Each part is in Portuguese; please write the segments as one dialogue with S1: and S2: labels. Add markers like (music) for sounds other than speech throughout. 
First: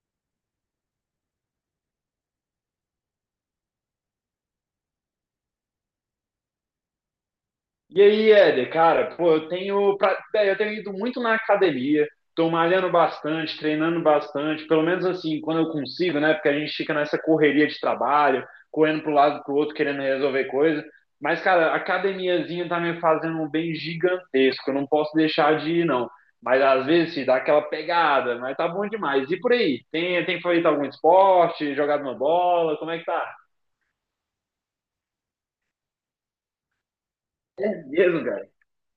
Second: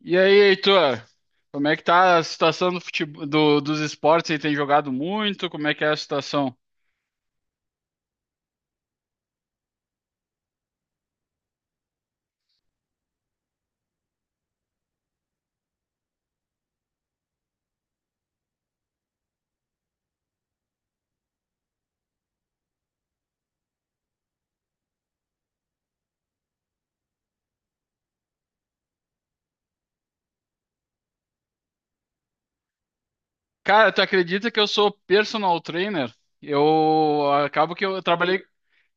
S1: E aí, Heitor? Como é que tá a situação do futebol, dos esportes? Você tem jogado muito? Como é que é a situação?
S2: E aí, Éder, cara, pô, velho, eu tenho ido muito na academia, tô malhando bastante, treinando bastante, pelo menos assim, quando eu consigo, né? Porque a gente fica nessa correria de trabalho, correndo pro lado e pro outro, querendo resolver coisa. Mas, cara, a academiazinha tá me fazendo um bem gigantesco, eu não posso deixar de ir, não. Mas às vezes se dá aquela pegada, mas tá bom demais. E por aí? Tem feito algum esporte, jogado uma bola? Como é que tá?
S1: Cara, tu acredita que eu sou personal trainer? Eu acabo
S2: É
S1: que eu
S2: mesmo,
S1: trabalhei
S2: cara.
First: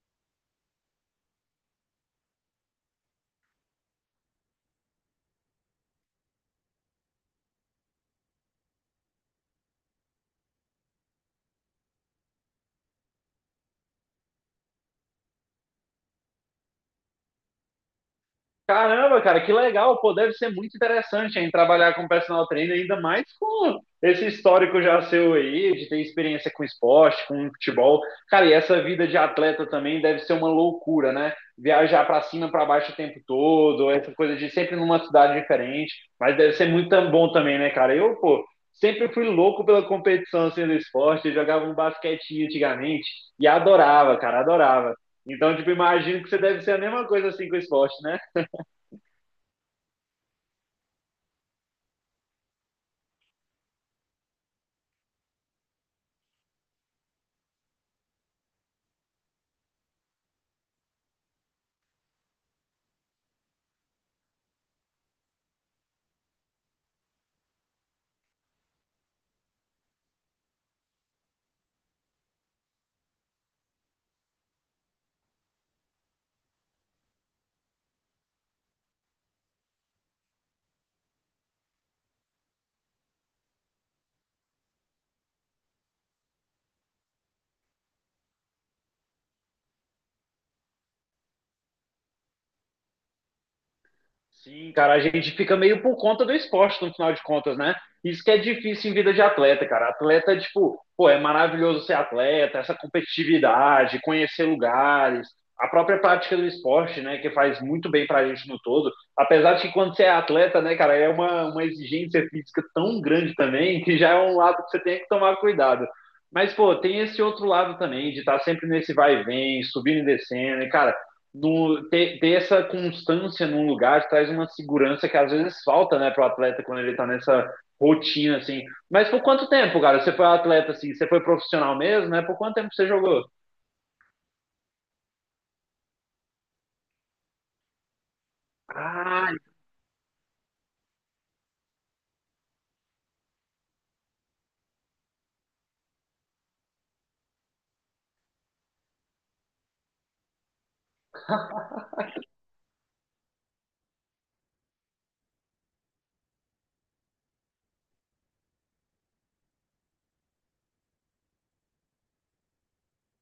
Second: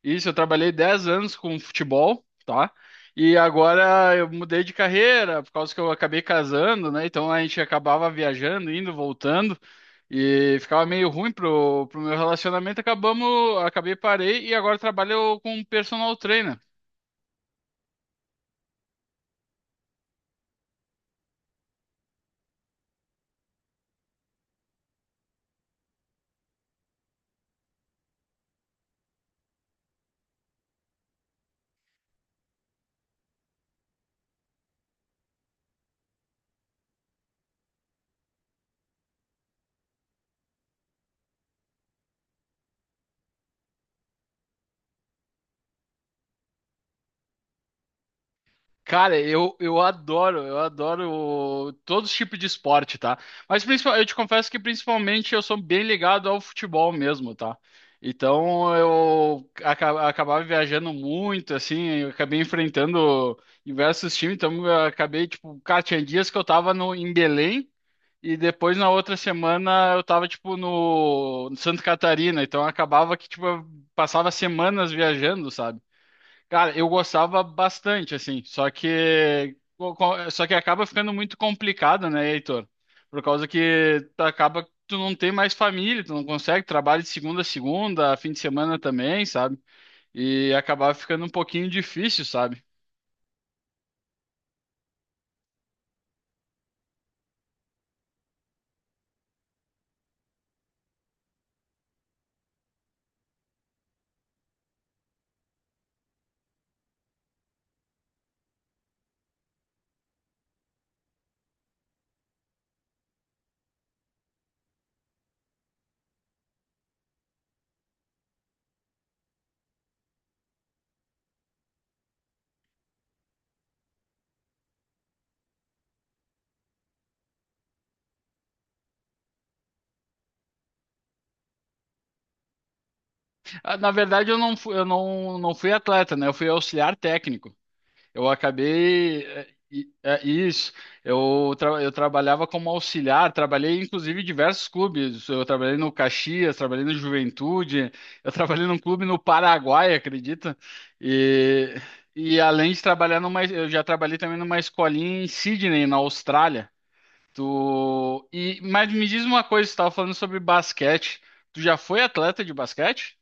S1: isso, eu trabalhei 10 anos com futebol, tá? E agora eu mudei de carreira por causa que eu acabei casando, né? Então a gente acabava viajando, indo, voltando e ficava meio ruim pro meu relacionamento. Acabei parei e agora trabalho com personal trainer.
S2: Caramba, cara, que legal. Pô, deve ser muito interessante hein, trabalhar com personal trainer, ainda mais com esse histórico já seu aí, de ter experiência com esporte, com futebol. Cara, e essa vida de atleta também deve ser uma loucura, né? Viajar pra cima, pra baixo o tempo todo, essa coisa de sempre numa cidade diferente. Mas deve ser muito bom também, né, cara? Eu, pô, sempre fui louco pela competição assim, do esporte. Eu jogava um basquetinho antigamente e adorava, cara, adorava. Então, tipo, imagino que você deve ser a mesma coisa assim com o esporte, né?
S1: Cara, eu adoro, eu adoro todos os tipos de esporte, tá? Mas principal, eu te confesso que principalmente eu sou bem ligado ao futebol mesmo, tá? Então acabava viajando muito, assim, eu acabei enfrentando diversos times, então eu acabei, tipo, cara, tinha dias que eu tava no, em Belém e depois na outra semana eu tava, tipo, no Santa Catarina, então acabava que, tipo, eu passava semanas viajando, sabe? Cara, eu gostava bastante, assim, só que só que acaba ficando muito complicado, né, Heitor? Por causa que tu acaba que tu não tem mais família, tu não consegue trabalho de segunda a segunda, fim de semana também, sabe? E acabava ficando um pouquinho difícil, sabe?
S2: Sim, cara, a gente fica meio por conta do esporte, no final de contas, né? Isso que é difícil em vida de atleta, cara. Atleta, tipo, pô, é maravilhoso ser atleta, essa competitividade, conhecer lugares, a própria prática do esporte, né, que faz muito bem pra gente no todo. Apesar de que quando você é atleta, né, cara, é uma exigência física tão grande também, que já é um lado que você tem que tomar cuidado. Mas, pô, tem esse outro lado também, de estar sempre nesse vai e vem, subindo e descendo, e, cara, ter essa constância num lugar traz uma segurança que às vezes falta, né, para o atleta quando ele está nessa rotina, assim. Mas por quanto tempo, cara? Você foi atleta, assim, você foi profissional mesmo, né? Por quanto tempo você jogou?
S1: Na verdade, eu não fui, eu não, não fui atleta, né? Eu fui auxiliar técnico. Eu acabei.
S2: Ah,
S1: É, é isso. Eu trabalhava como auxiliar, trabalhei inclusive em diversos clubes. Eu trabalhei no Caxias, trabalhei no Juventude, (laughs) eu trabalhei num clube no Paraguai, acredita? E, e além de trabalhar numa. Eu já trabalhei também numa escolinha em Sydney, na Austrália. Mas me diz uma coisa, você estava falando sobre basquete. Tu já foi atleta de basquete?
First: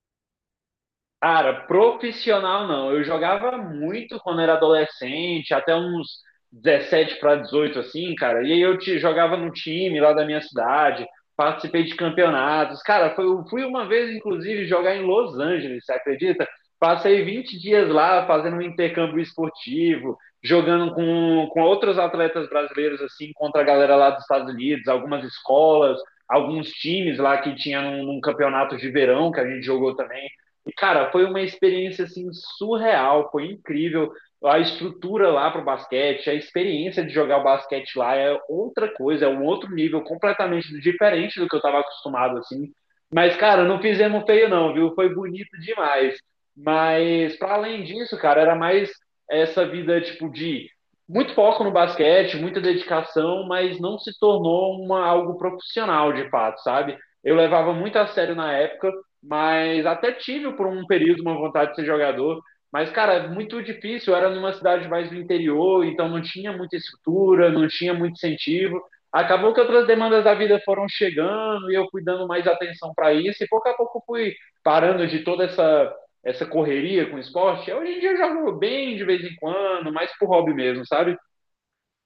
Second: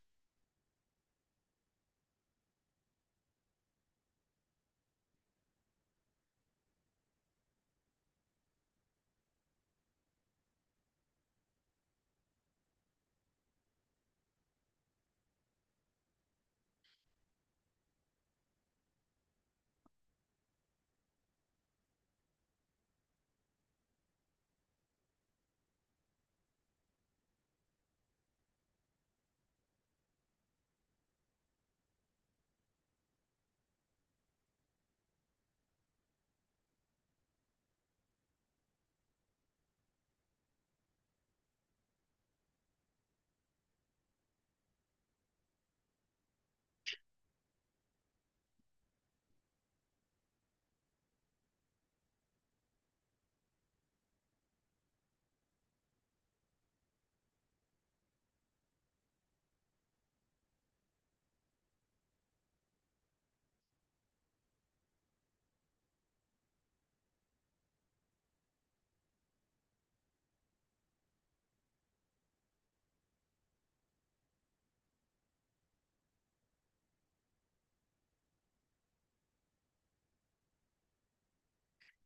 S2: Cara, profissional não. Eu jogava muito quando era adolescente, até uns 17 para 18 assim, cara. Jogava no time lá da minha cidade, participei de campeonatos. Cara, eu fui uma vez, inclusive, jogar em Los Angeles, você acredita? Passei 20 dias lá fazendo um intercâmbio esportivo, jogando com outros atletas brasileiros, assim, contra a galera lá dos Estados Unidos, algumas escolas, alguns times lá que tinha num campeonato de verão que a gente jogou também. E, cara, foi uma experiência assim surreal, foi incrível. A estrutura lá para o basquete, a experiência de jogar o basquete lá é outra coisa, é um outro nível completamente diferente do que eu estava acostumado assim. Mas, cara, não fizemos feio não, viu? Foi bonito demais. Mas para além disso, cara, era mais essa vida tipo de muito foco no basquete, muita dedicação, mas não se tornou uma algo profissional de fato, sabe? Eu levava muito a sério na época, mas até tive por um período uma vontade de ser jogador. Mas, cara, muito difícil. Eu era numa cidade mais do interior, então não tinha muita estrutura, não tinha muito incentivo. Acabou que outras demandas da vida foram chegando e eu fui dando mais atenção para isso. E pouco a pouco fui parando de essa correria com o esporte. Hoje em dia eu jogo bem de vez em quando, mais por hobby mesmo, sabe?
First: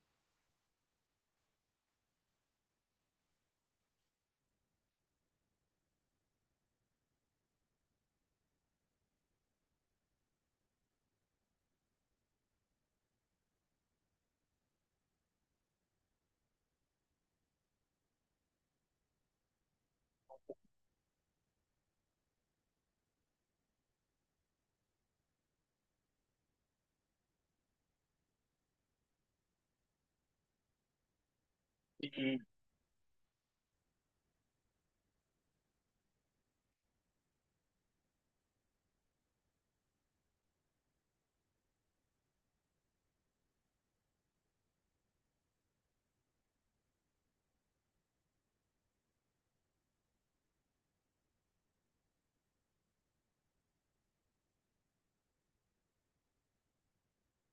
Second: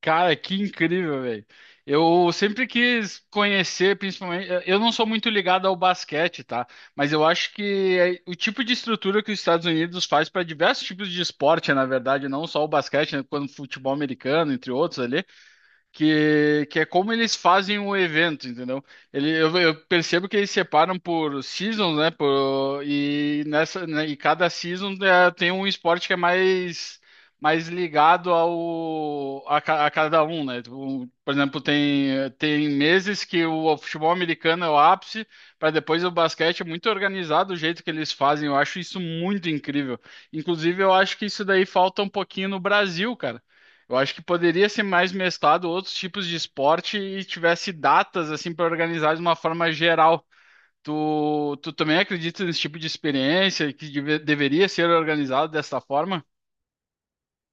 S1: Cara, que incrível, velho. Eu sempre quis conhecer, principalmente. Eu não sou muito ligado ao basquete, tá? Mas eu acho que é o tipo de estrutura que os Estados Unidos faz para diversos tipos de esporte, na verdade, não só o basquete, né? Quando futebol americano, entre outros ali que é como eles fazem o evento, entendeu? Eu percebo que eles separam por seasons, né? Por, e nessa, né, e cada season né, tem um esporte que é mais ligado ao a cada um, né? Por exemplo, tem
S2: Uhum.
S1: meses que o futebol americano é o ápice, para depois o basquete é muito organizado o jeito que eles fazem. Eu acho isso muito incrível. Inclusive, eu acho que isso daí falta um pouquinho no Brasil, cara. Eu acho que poderia ser mais mesclado outros tipos de esporte e tivesse datas assim para organizar de uma forma geral. Tu também acredita nesse tipo de experiência que deveria ser organizado dessa forma?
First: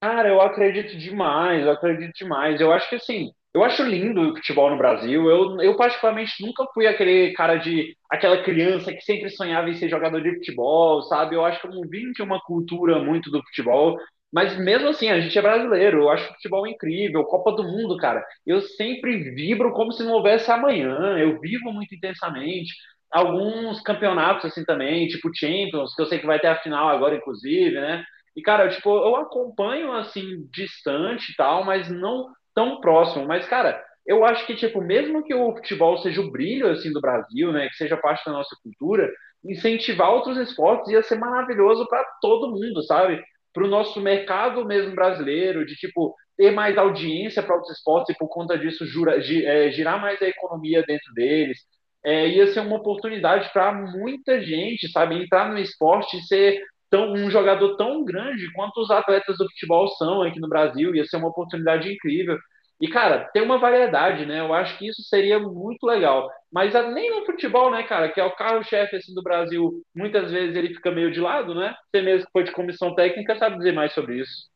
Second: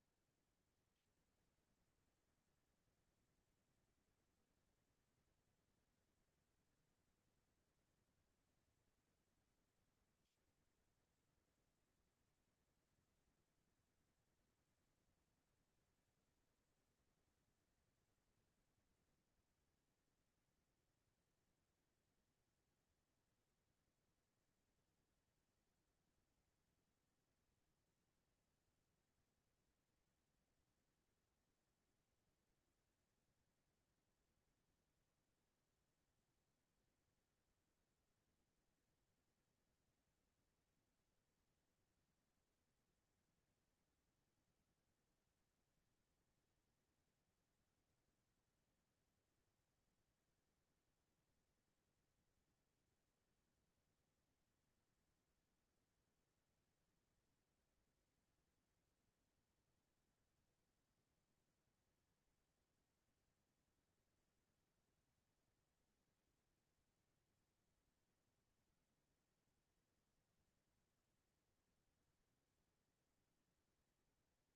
S2: Cara, eu acredito demais, eu acredito demais. Eu acho que assim, eu acho lindo o futebol no Brasil. Eu particularmente nunca fui aquele cara de aquela criança que sempre sonhava em ser jogador de futebol, sabe? Eu acho que eu não vim de uma cultura muito do futebol, mas mesmo assim, a gente é brasileiro. Eu acho futebol incrível, Copa do Mundo, cara. Eu sempre vibro como se não houvesse amanhã. Eu vivo muito intensamente. Alguns campeonatos assim também, tipo Champions, que eu sei que vai ter a final agora, inclusive, né? E, cara, eu acompanho assim, distante e tal, mas não tão próximo. Mas, cara, eu acho que, tipo, mesmo que o futebol seja o brilho, assim, do Brasil, né, que seja parte da nossa cultura, incentivar outros esportes ia ser maravilhoso para todo mundo, sabe? Para o nosso mercado mesmo brasileiro, de, tipo, ter mais audiência para outros esportes e, por conta disso, girar mais a economia dentro deles. É, ia ser uma oportunidade para muita gente, sabe? Entrar no esporte e ser um jogador tão grande quanto os atletas do futebol são aqui no Brasil. Ia ser uma oportunidade incrível. E, cara, tem uma variedade, né? Eu acho que isso seria muito legal. Mas nem no futebol, né, cara, que é o carro-chefe assim, do Brasil, muitas vezes ele fica meio de lado, né? Você mesmo que foi de comissão técnica sabe dizer mais sobre isso.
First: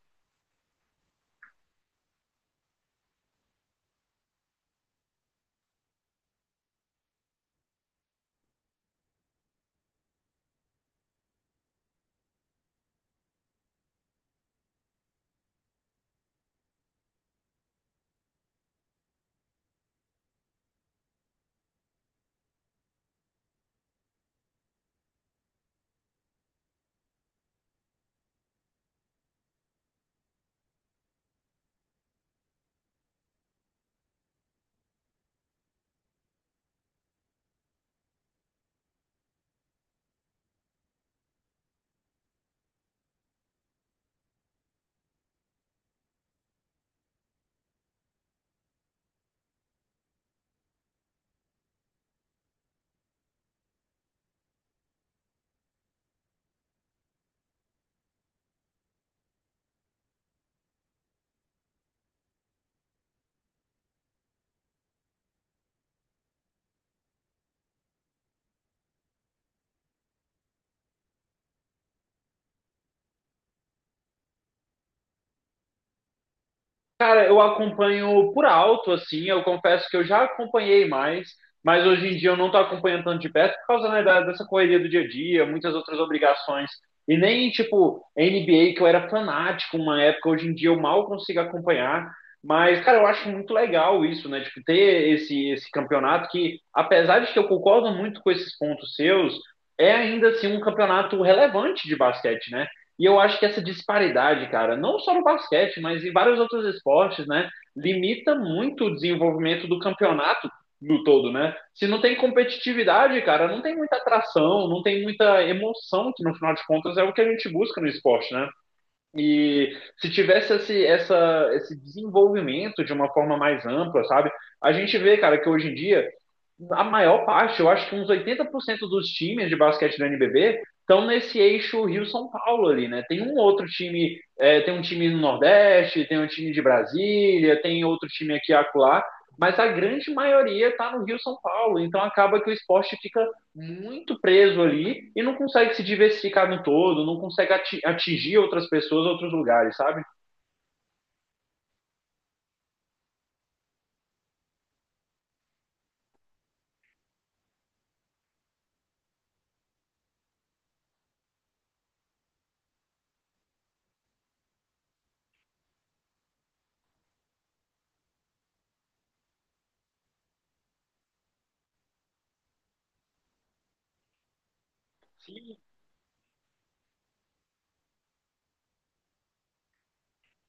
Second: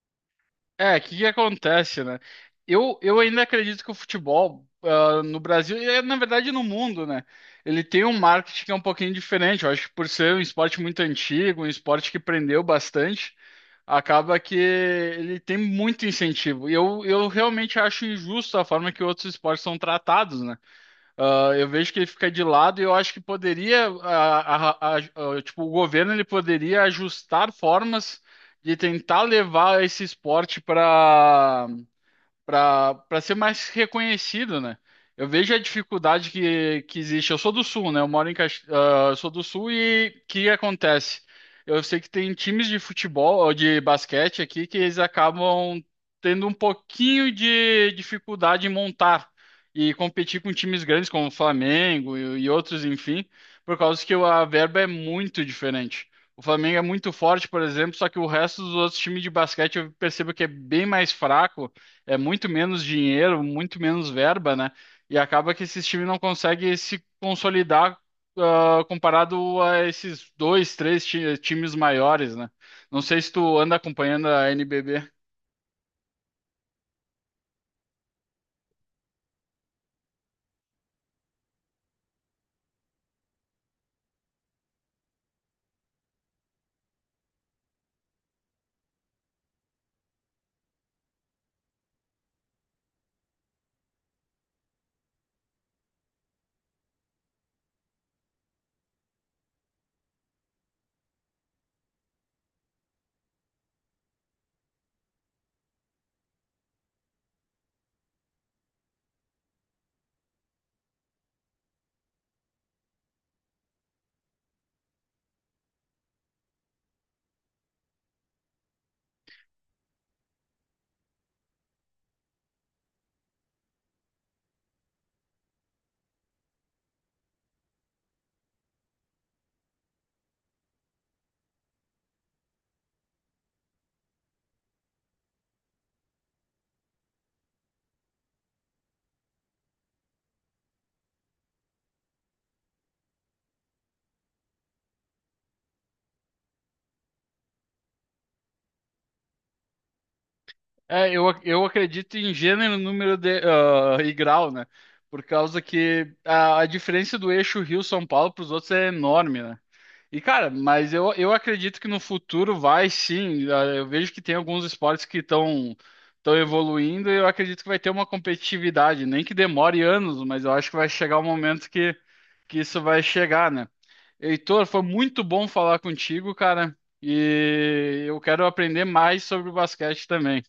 S1: É, o que que acontece, né? Eu ainda acredito que o futebol no Brasil, é, na verdade no mundo, né? Ele tem um marketing que é um pouquinho diferente. Eu acho que por ser um esporte muito antigo, um esporte que prendeu bastante, acaba que ele tem muito incentivo. E eu realmente acho injusto a forma que outros esportes são tratados, né? Eu vejo que ele fica de lado e eu acho que poderia, tipo, o governo ele poderia ajustar formas de tentar levar esse esporte para ser mais reconhecido, né? Eu vejo a dificuldade que existe. Eu sou do Sul, né? Eu moro em Cax... ah, eu sou do Sul e o que acontece? Eu sei que tem times de futebol ou de basquete aqui que eles acabam tendo um pouquinho de dificuldade em montar e competir com times grandes como o Flamengo e outros, enfim, por causa que a verba é muito diferente. O Flamengo é muito forte, por exemplo, só que o resto dos outros times de basquete eu percebo que é bem mais fraco, é muito menos dinheiro, muito menos verba, né? E acaba que esses times não conseguem se consolidar, comparado a esses dois, três times maiores, né? Não sei se tu anda acompanhando a NBB.
S2: Cara, eu acompanho por alto, assim, eu confesso que eu já acompanhei mais, mas hoje em dia eu não tô acompanhando tanto de perto por causa, né, dessa correria do dia a dia, muitas outras obrigações. E nem, tipo, NBA, que eu era fanático uma época, hoje em dia eu mal consigo acompanhar. Mas, cara, eu acho muito legal isso, né? Tipo, ter esse campeonato que, apesar de que eu concordo muito com esses pontos seus, é ainda assim um campeonato relevante de basquete, né? E eu acho que essa disparidade, cara, não só no basquete, mas em vários outros esportes, né, limita muito o desenvolvimento do campeonato no todo, né? Se não tem competitividade, cara, não tem muita atração, não tem muita emoção, que no final de contas é o que a gente busca no esporte, né? E se tivesse esse desenvolvimento de uma forma mais ampla, sabe? A gente vê, cara, que hoje em dia, a maior parte, eu acho que uns 80% dos times de basquete do NBB estão nesse eixo Rio-São Paulo ali, né? Tem um outro time, é, tem um time no Nordeste, tem um time de Brasília, tem outro time aqui e acolá, mas a grande maioria está no Rio-São Paulo, então acaba que o esporte fica muito preso ali e não consegue se diversificar no todo, não consegue atingir outras pessoas, outros lugares, sabe?
S1: É, eu acredito em gênero, número e grau, né? Por causa que a diferença do eixo Rio-São Paulo para os outros é enorme, né? E, cara, mas eu acredito que no futuro vai sim. Eu vejo que tem alguns esportes que estão evoluindo e eu acredito que vai ter uma competitividade, nem que demore anos, mas eu acho que vai chegar o momento que isso vai chegar, né? Heitor, foi muito bom
S2: Sim.
S1: falar contigo, cara, e eu quero aprender mais sobre o basquete também.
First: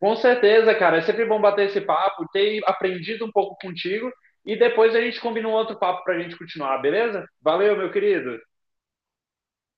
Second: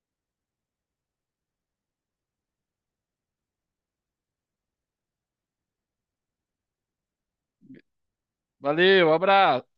S2: Com certeza, cara. É sempre bom bater esse papo, ter aprendido um pouco contigo e depois a gente combina um outro papo pra gente continuar, beleza? Valeu, meu querido.
S1: Valeu, abraço.